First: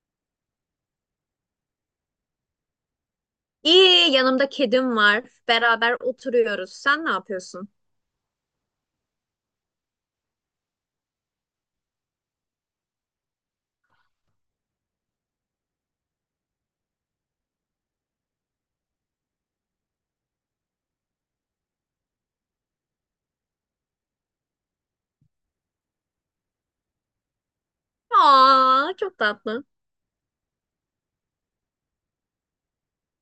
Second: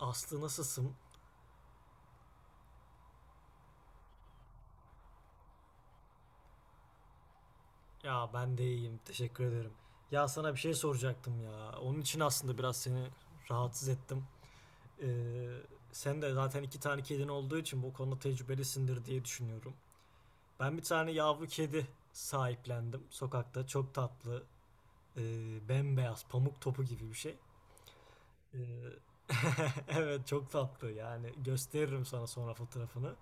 Aslı nasılsın? İyi, yanımda kedim var. Beraber oturuyoruz. Sen ne yapıyorsun? Ya ben de iyiyim. Teşekkür ederim. Ya sana bir şey soracaktım ya. Onun için aslında biraz seni rahatsız ettim. Ee, sen de zaten iki tane kedin olduğu için bu konuda tecrübelisindir diye düşünüyorum. Ben bir tane yavru kedi sahiplendim sokakta. Çok tatlı. Bembeyaz, pamuk topu gibi bir şey. Ee, Aa, çok tatlı. evet çok tatlı yani. Gösteririm sana sonra fotoğrafını.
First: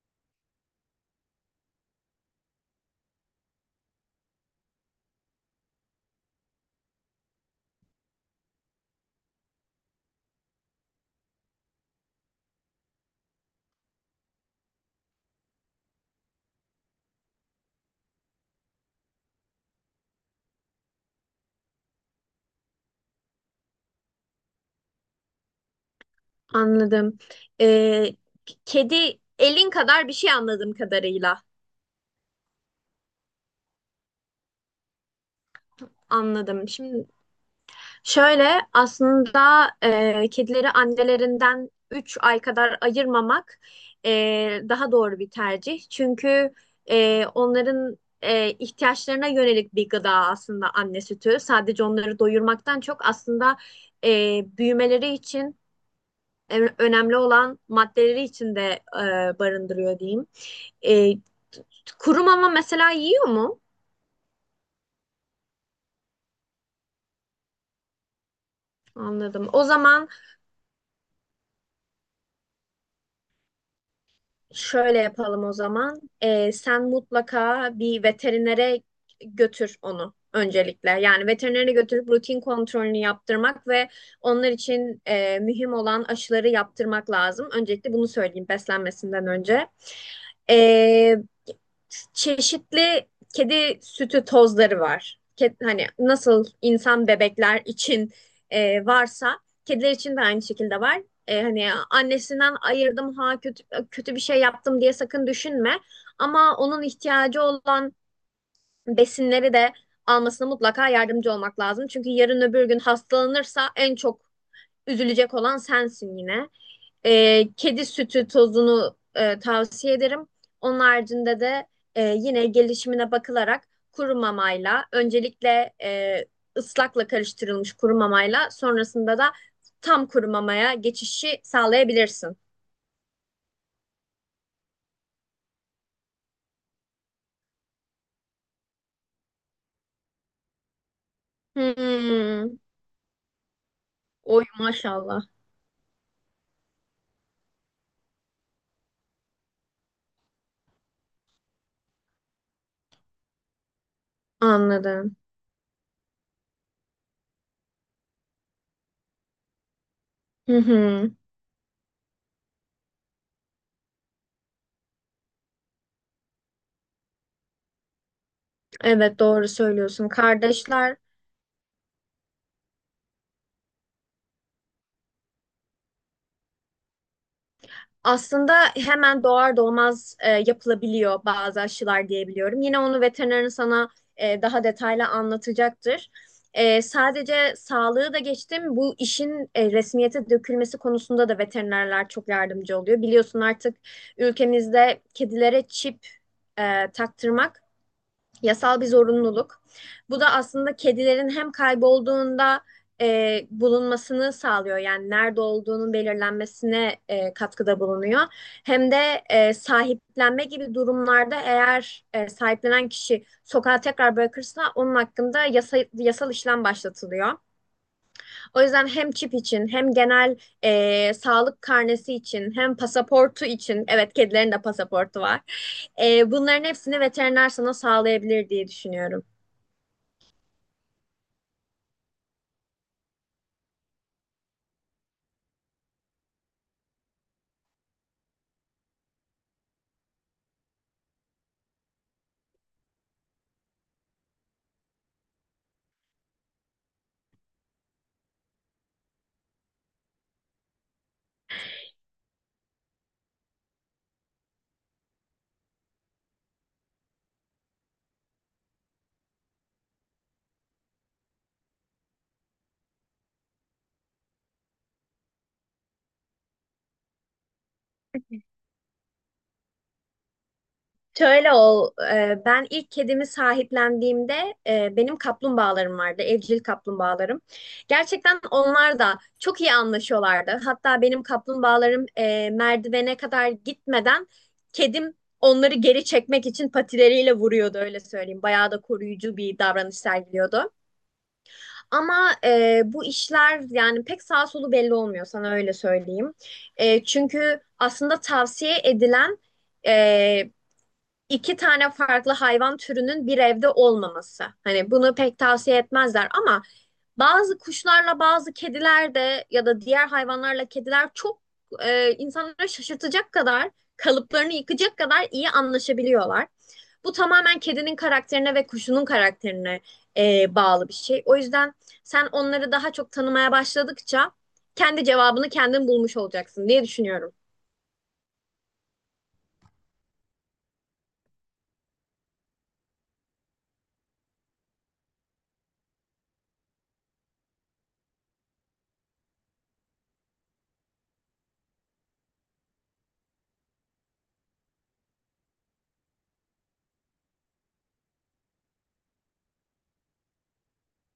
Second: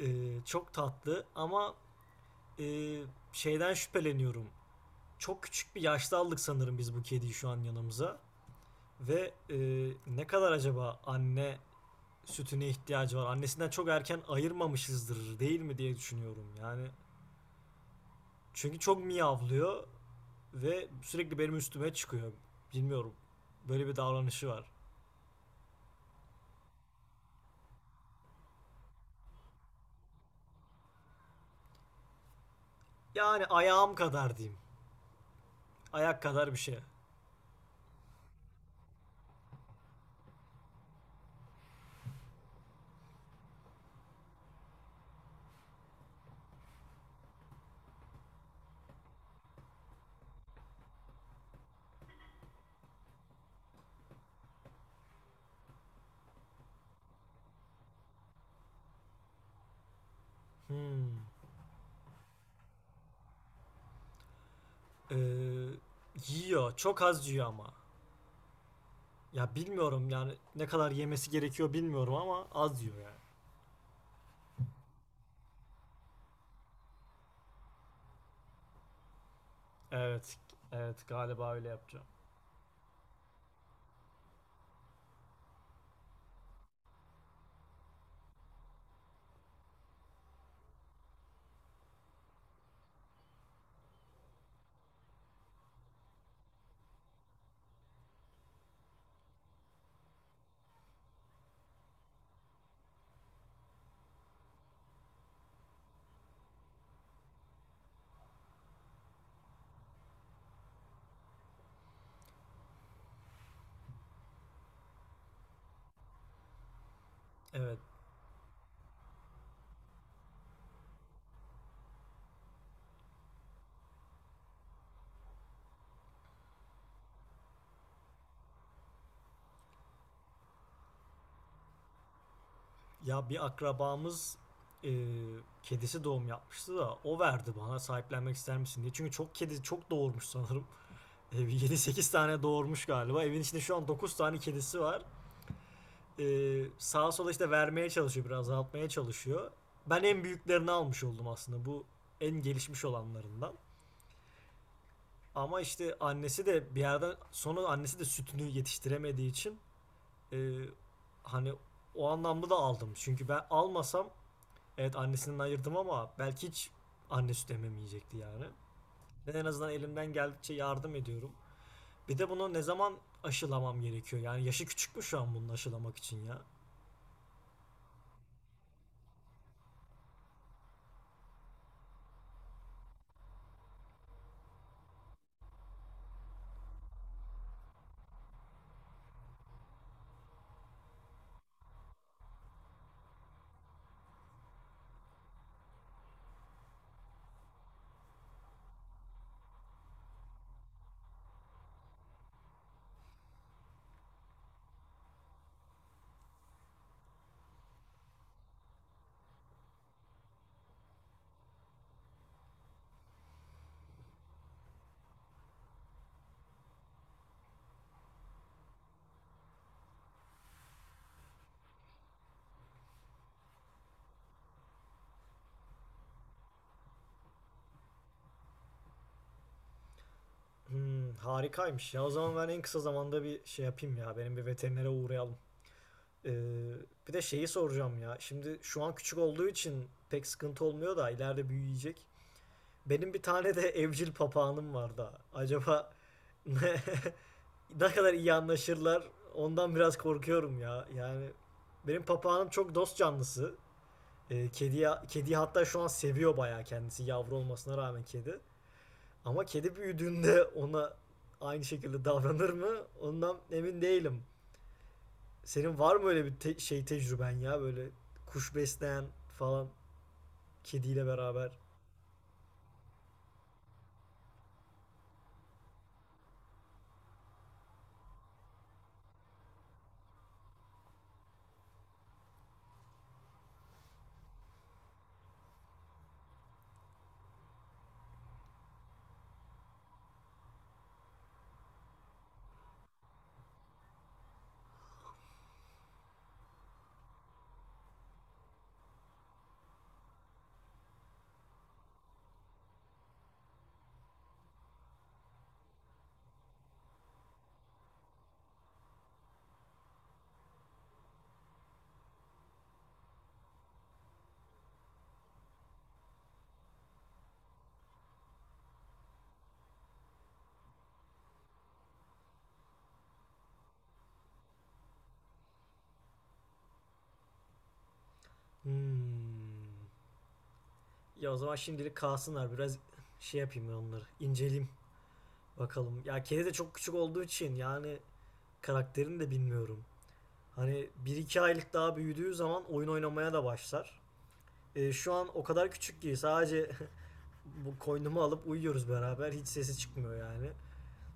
Çok tatlı ama e, şeyden şüpheleniyorum. Çok küçük bir yaşta aldık sanırım biz bu kediyi şu an yanımıza. Ve ne kadar acaba anne sütüne ihtiyacı var? Annesinden çok erken ayırmamışızdır değil mi diye düşünüyorum. Yani çünkü çok miyavlıyor ve sürekli benim üstüme çıkıyor. Bilmiyorum. Böyle bir davranışı var. Anladım. Ee, kedi elin kadar bir şey anladığım kadarıyla. Yani ayağım kadar diyeyim. Ayak kadar bir Anladım. şey. Şimdi şöyle, aslında kedileri annelerinden 3 ay kadar ayırmamak daha doğru bir tercih. Çünkü onların ihtiyaçlarına yönelik bir gıda aslında anne sütü. Sadece onları doyurmaktan çok aslında büyümeleri için önemli olan maddeleri içinde barındırıyor diyeyim. E, Hmm. kuru mama mesela yiyor mu? Ee, yiyor. Çok az yiyor ama. Anladım. Ya O zaman bilmiyorum yani ne kadar yemesi gerekiyor bilmiyorum ama az yiyor yani. şöyle yapalım o zaman. Sen mutlaka bir veterinere götür onu Evet, öncelikle. evet Yani galiba öyle veterinere yapacağım. götürüp rutin kontrolünü yaptırmak ve onlar için mühim olan aşıları yaptırmak lazım. Öncelikle bunu söyleyeyim beslenmesinden önce. Ee, çeşitli kedi sütü tozları var. Hani nasıl insan bebekler için varsa kediler için de aynı şekilde var. Hani annesinden ayırdım ha, kötü kötü bir şey yaptım diye sakın düşünme. Ama onun ihtiyacı olan besinleri de almasına mutlaka yardımcı olmak lazım. Çünkü yarın öbür gün hastalanırsa en çok üzülecek olan sensin yine. Evet, Kedi sütü tozunu tavsiye ederim. Onun haricinde de yine gelişimine bakılarak kuru mamayla öncelikle, ıslakla karıştırılmış kuru mamayla, sonrasında da tam kuru mamaya geçişi sağlayabilirsin. ya bir akrabamız e, kedisi doğum yapmıştı da o verdi bana sahiplenmek ister misin diye. Çünkü çok kedi çok doğurmuş sanırım. 7-8 tane Hmm. doğurmuş galiba. Evin içinde şu an 9 tane Oy kedisi var. maşallah. E, sağa sola işte vermeye çalışıyor, biraz azaltmaya çalışıyor. Ben en büyüklerini almış oldum aslında, bu en gelişmiş olanlarından. Anladım. Ama işte annesi de bir yerden sonra annesi de sütünü yetiştiremediği için Ee, Hı hı. hani o anlamda da aldım. Çünkü ben almasam, evet annesinden ayırdım ama belki hiç anne süt ememeyecekti yani. Evet, Ben en doğru azından söylüyorsun. elimden geldikçe yardım Kardeşler. ediyorum. Bir de bunu ne zaman aşılamam gerekiyor? Yani yaşı küçük mü şu an bunu aşılamak için ya? Aslında hemen doğar doğmaz yapılabiliyor bazı aşılar diyebiliyorum. Yine onu veterinerin sana daha detaylı anlatacaktır. Sadece sağlığı da geçtim. Bu işin resmiyete dökülmesi konusunda da veterinerler çok yardımcı oluyor. Biliyorsun, artık ülkemizde kedilere çip taktırmak yasal bir zorunluluk. Bu da aslında kedilerin hem kaybolduğunda bulunmasını sağlıyor. Yani nerede olduğunun belirlenmesine katkıda bulunuyor. Hem de sahiplenme gibi durumlarda, eğer sahiplenen kişi sokağa tekrar bırakırsa onun hakkında yasal işlem başlatılıyor. O yüzden hem çip için, hem genel sağlık karnesi için, hem pasaportu için, evet, kedilerin de pasaportu var. Bunların hepsini veteriner sana sağlayabilir diye düşünüyorum. Hmm, harikaymış ya. O zaman ben en kısa zamanda bir şey yapayım ya. Benim bir veterinere uğrayalım. Ee, bir de şeyi soracağım ya. Şimdi şu an küçük olduğu için pek sıkıntı olmuyor da ileride büyüyecek. Benim bir tane de evcil papağanım var da. Acaba ne kadar iyi anlaşırlar, ondan biraz korkuyorum ya. Yani benim papağanım çok dost canlısı. Kediyi hatta şu an seviyor bayağı kendisi, yavru olmasına rağmen kedi. Ama kedi büyüdüğünde ona aynı şekilde davranır mı? Ondan emin değilim. Senin var mı öyle bir şey tecrüben ya, böyle kuş besleyen falan kediyle beraber? Şöyle, ben ilk kedimi sahiplendiğimde benim kaplumbağalarım vardı, evcil kaplumbağalarım. Gerçekten onlar da çok iyi anlaşıyorlardı. Hatta benim kaplumbağalarım merdivene kadar gitmeden kedim onları geri çekmek için patileriyle vuruyordu, öyle söyleyeyim. Bayağı da koruyucu bir davranış sergiliyordu. Ama bu işler yani pek sağ solu belli olmuyor sana, öyle söyleyeyim. Çünkü aslında tavsiye edilen... E, iki tane farklı hayvan türünün bir evde olmaması. Hani bunu pek tavsiye etmezler, ama bazı kuşlarla bazı kediler de, ya da diğer hayvanlarla kediler çok insanları şaşırtacak kadar, kalıplarını yıkacak kadar iyi anlaşabiliyorlar. Bu tamamen kedinin karakterine ve kuşunun karakterine bağlı bir şey. O yüzden sen onları daha çok tanımaya başladıkça kendi cevabını kendin bulmuş olacaksın diye düşünüyorum. Hmm. Ya o zaman şimdilik kalsınlar, biraz şey yapayım, ben onları inceleyeyim. Bakalım. Ya kedi de çok küçük olduğu için yani karakterini de bilmiyorum. Hani bir iki aylık daha büyüdüğü zaman oyun oynamaya da başlar. Şu an o kadar küçük ki sadece bu koynumu alıp uyuyoruz beraber. Hiç sesi çıkmıyor yani.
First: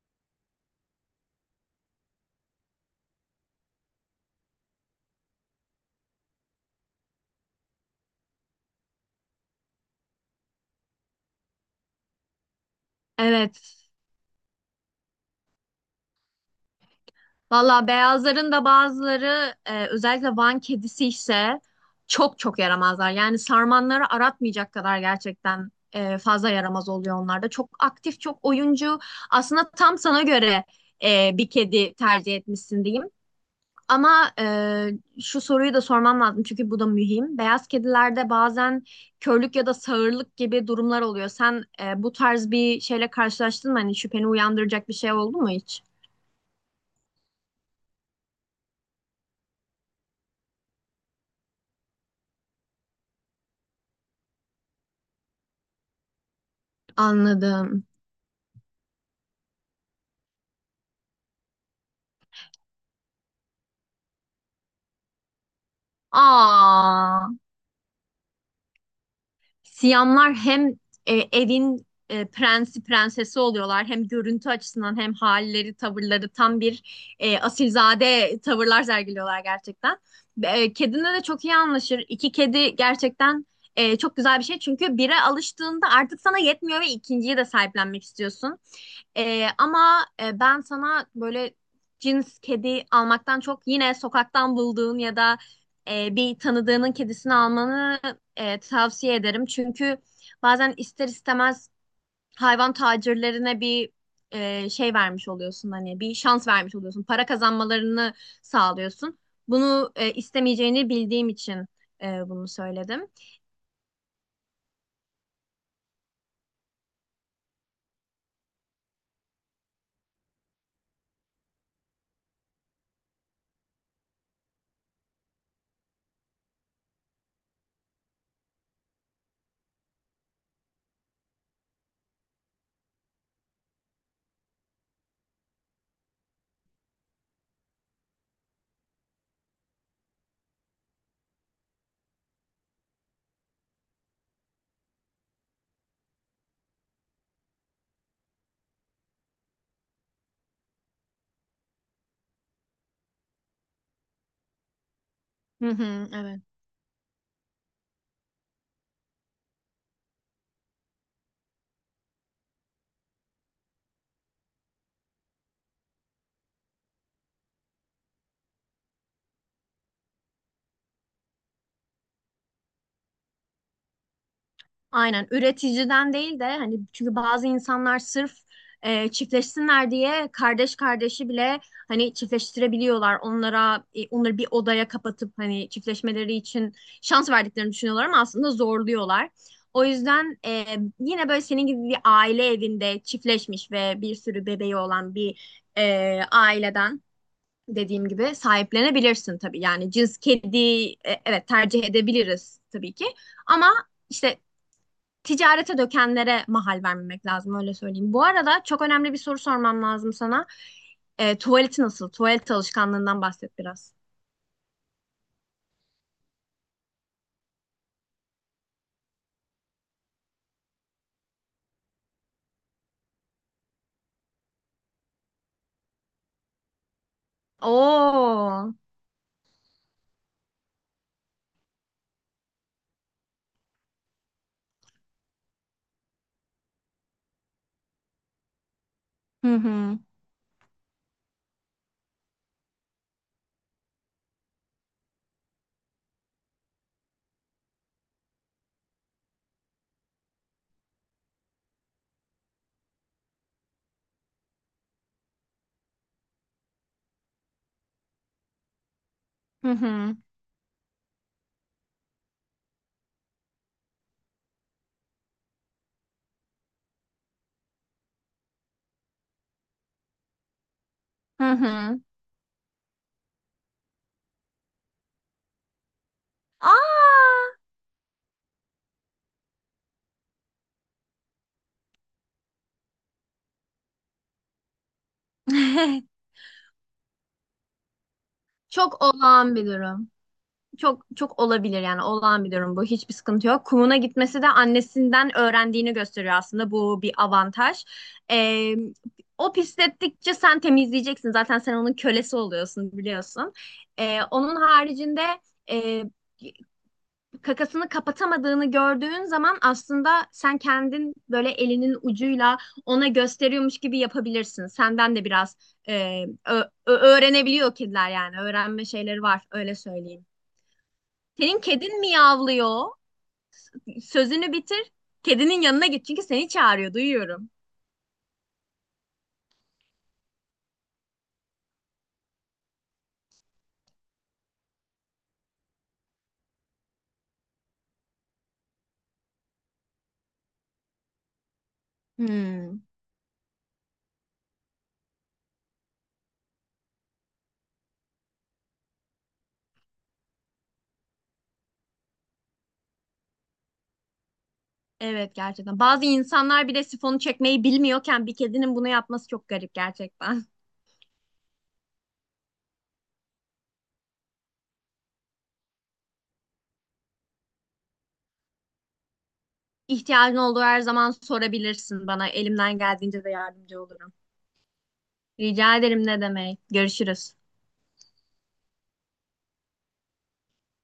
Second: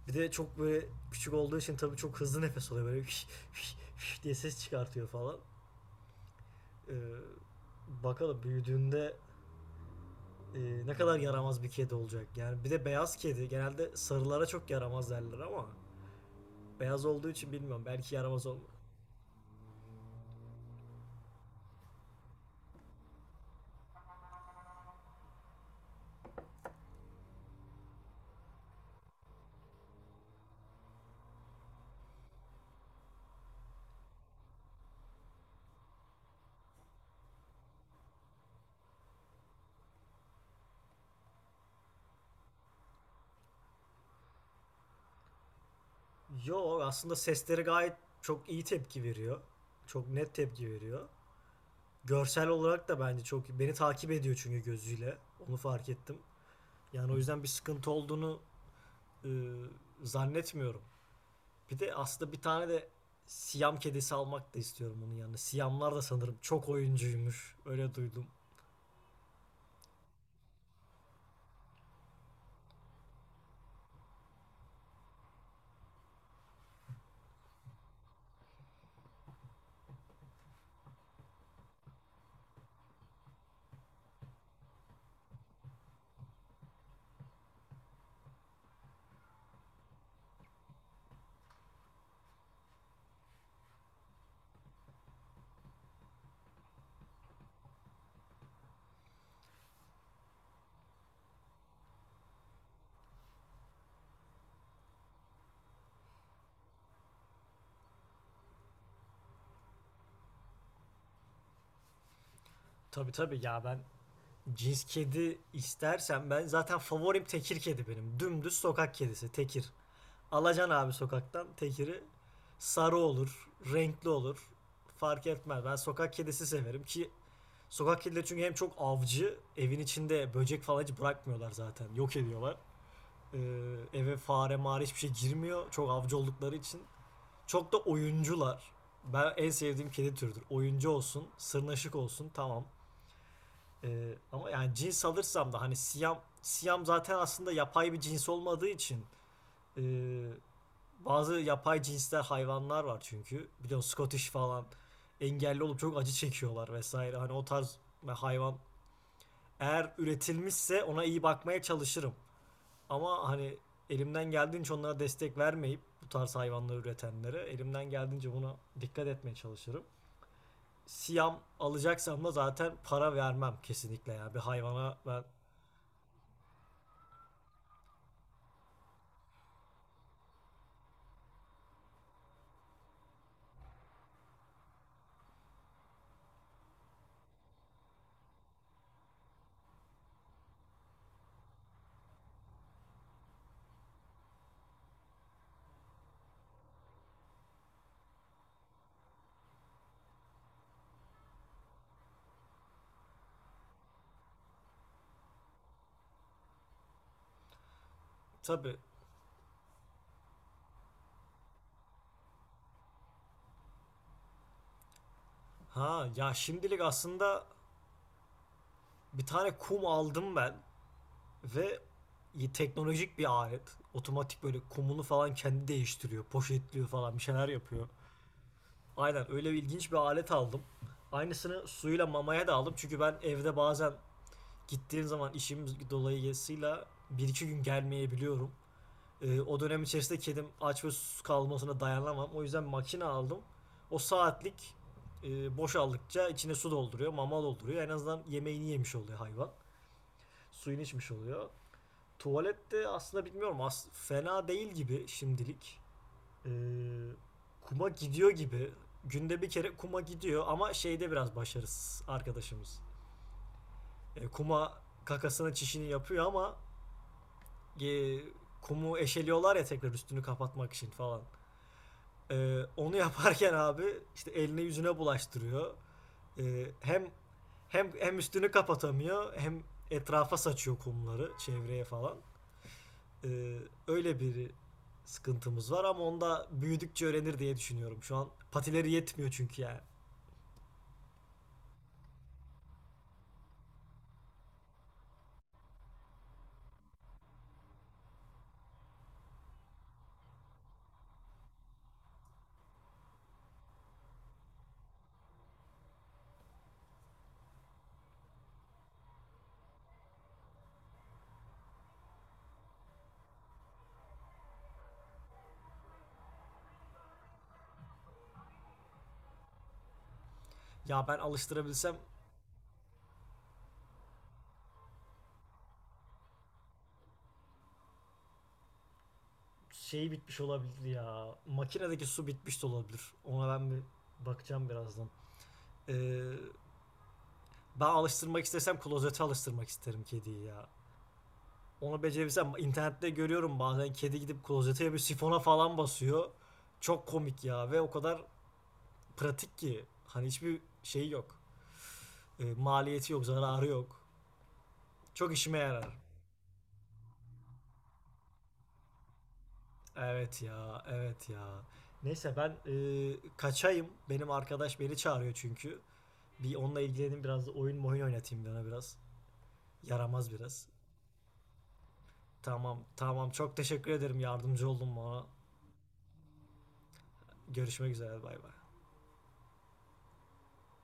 Bir de çok böyle küçük olduğu için tabii çok hızlı nefes alıyor. Böyle "Hüş, hüş, hüş" diye ses çıkartıyor falan. E, bakalım büyüdüğünde e, ne kadar yaramaz bir kedi olacak. Yani bir de beyaz kedi Evet. genelde sarılara çok yaramaz derler ama beyaz olduğu için bilmiyorum, Valla belki yaramaz beyazların da olmaz. bazıları, özellikle Van kedisi ise çok çok yaramazlar. Yani sarmanları aratmayacak kadar gerçekten fazla yaramaz oluyor onlar da. Çok aktif, çok oyuncu. Aslında tam sana göre bir kedi tercih etmişsin diyeyim. Ama şu soruyu da sormam lazım, çünkü bu da mühim. Beyaz kedilerde bazen körlük ya da sağırlık gibi durumlar oluyor. Sen bu tarz bir şeyle karşılaştın mı? Hani şüpheni uyandıracak bir şey oldu mu hiç? Yo aslında sesleri gayet çok iyi tepki veriyor. Çok net tepki veriyor. Görsel olarak da bence çok beni takip ediyor çünkü gözüyle. Onu fark ettim. Yani o yüzden bir Anladım. sıkıntı olduğunu e, zannetmiyorum. Bir de aslında bir tane de Siyam kedisi almak da istiyorum onun yanına. Siyamlar da sanırım çok Aa. oyuncuymuş. Öyle duydum. Siyamlar hem evin prensi prensesi oluyorlar, hem görüntü açısından hem halleri tavırları tam bir asilzade tavırlar sergiliyorlar gerçekten. Kedinle de çok iyi anlaşır. İki kedi gerçekten çok güzel bir şey, çünkü bire alıştığında artık sana yetmiyor ve ikinciyi de sahiplenmek istiyorsun. Ama ben sana böyle cins kedi almaktan çok yine sokaktan bulduğun ya da bir tanıdığının kedisini almanı tavsiye ederim. Çünkü bazen ister istemez hayvan tacirlerine bir şey vermiş oluyorsun, hani bir şans vermiş oluyorsun. Para kazanmalarını sağlıyorsun. Bunu istemeyeceğini bildiğim için bunu söyledim. Tabii tabii ya, ben cins kedi istersem ben, zaten favorim tekir kedi benim. Dümdüz sokak kedisi tekir. Alacan abi sokaktan tekiri, sarı olur, renkli olur. Fark etmez. Ben sokak kedisi severim ki sokak kedileri çünkü hem çok avcı, evin içinde böcek falan hiç bırakmıyorlar zaten. Yok ediyorlar. Ee, eve fare mağara hiçbir şey girmiyor. Çok avcı oldukları için. Çok da oyuncular. Ben en sevdiğim kedi türüdür. Oyuncu olsun, sırnaşık olsun, tamam. Ama yani cins alırsam da hani siyam siyam zaten aslında yapay bir cins olmadığı için ee, bazı yapay cinsler hayvanlar var çünkü. Biliyorsun Scottish falan engelli Hı olup çok hı, acı evet. çekiyorlar vesaire. Hani o tarz hayvan eğer üretilmişse ona iyi bakmaya çalışırım. Ama hani elimden geldiğince onlara destek vermeyip, bu tarz hayvanları üretenlere elimden geldiğince buna dikkat etmeye çalışırım. Siyam alacaksam da zaten para vermem kesinlikle ya bir hayvana ben Aynen, üreticiden değil de hani, çünkü bazı insanlar sırf çiftleşsinler diye kardeş kardeşi bile hani çiftleştirebiliyorlar. Onlara onları bir odaya kapatıp hani çiftleşmeleri için şans verdiklerini düşünüyorlar, ama aslında zorluyorlar. O yüzden yine böyle senin gibi bir aile evinde çiftleşmiş ve bir sürü bebeği olan bir aileden, dediğim gibi, sahiplenebilirsin tabii. Yani cins kedi e, evet, tercih edebiliriz tabii ki, ama işte ticarete dökenlere mahal vermemek lazım, öyle söyleyeyim. Bu arada tabii. çok önemli bir soru sormam lazım sana. Tuvaleti nasıl? Tuvalet alışkanlığından bahset biraz. Ha ya, şimdilik aslında bir tane kum aldım ben. Ve teknolojik bir alet. Otomatik böyle kumunu falan kendi değiştiriyor. Poşetliyor falan, bir şeyler yapıyor. Oo. Aynen öyle bir ilginç bir alet aldım. Aynısını suyla mamaya da aldım. Çünkü ben evde bazen, gittiğim zaman işim dolayısıyla, bir iki gün gelmeyebiliyorum. Ee, Hı o dönem hı. içerisinde kedim aç ve susuz kalmasına dayanamam. O yüzden makine aldım. O saatlik boşaldıkça içine su dolduruyor, mama dolduruyor. En azından yemeğini yemiş oluyor hayvan. Suyunu içmiş oluyor. Tuvalette aslında bilmiyorum, as fena değil gibi şimdilik. Ee, kuma gidiyor gibi. Günde bir Hı kere kuma hı. gidiyor ama şeyde biraz başarısız arkadaşımız. Kuma kakasını çişini yapıyor ama e, kumu eşeliyorlar ya, tekrar üstünü kapatmak için falan. Hı hı. Onu yaparken abi işte eline yüzüne bulaştırıyor. Ee, hem Aa! hem üstünü kapatamıyor, hem etrafa saçıyor kumları çevreye falan. Ee, öyle bir sıkıntımız var ama onda büyüdükçe öğrenir diye düşünüyorum. Şu an patileri Çok yetmiyor olağan çünkü bir yani. durum. Çok çok olabilir yani, olağan bir durum bu. Hiçbir sıkıntı yok. Kumuna gitmesi de annesinden öğrendiğini gösteriyor aslında. Bu bir avantaj. Ee, o pislettikçe sen temizleyeceksin. Zaten sen onun kölesi oluyorsun, biliyorsun. Onun haricinde e, kakasını kapatamadığını gördüğün zaman aslında sen kendin böyle elinin ucuyla ona gösteriyormuş gibi yapabilirsin. Senden de biraz öğrenebiliyor kediler yani. Öğrenme şeyleri var, öyle söyleyeyim. Ya ben Senin alıştırabilsem, kedin miyavlıyor. Sözünü bitir. Kedinin yanına git, çünkü seni çağırıyor, duyuyorum. şeyi bitmiş olabilir ya. Makinedeki su bitmiş de olabilir. Ona ben bir bakacağım birazdan. Ee, ben alıştırmak istesem klozete alıştırmak isterim kediyi ya. Onu becerebilsem, Hmm. internette görüyorum bazen kedi gidip klozete bir sifona falan basıyor. Çok komik ya, ve o kadar pratik ki. Hani hiçbir şey yok. Maliyeti yok, zararı yok. Çok Evet, işime gerçekten. yarar. Bazı insanlar bile sifonu çekmeyi bilmiyorken bir kedinin bunu yapması çok garip Evet gerçekten. ya, evet ya. Neyse ben kaçayım. Benim arkadaş beni çağırıyor çünkü. Bir onunla ilgileneyim, biraz da oyun mu oyun oynatayım bir ona biraz. Yaramaz İhtiyacın olduğu biraz. her zaman sorabilirsin bana. Elimden Tamam, geldiğince tamam. de Çok yardımcı teşekkür olurum. ederim. Yardımcı oldun bana. Rica ederim, ne demek. Görüşürüz. Görüşmek üzere. Bay bay.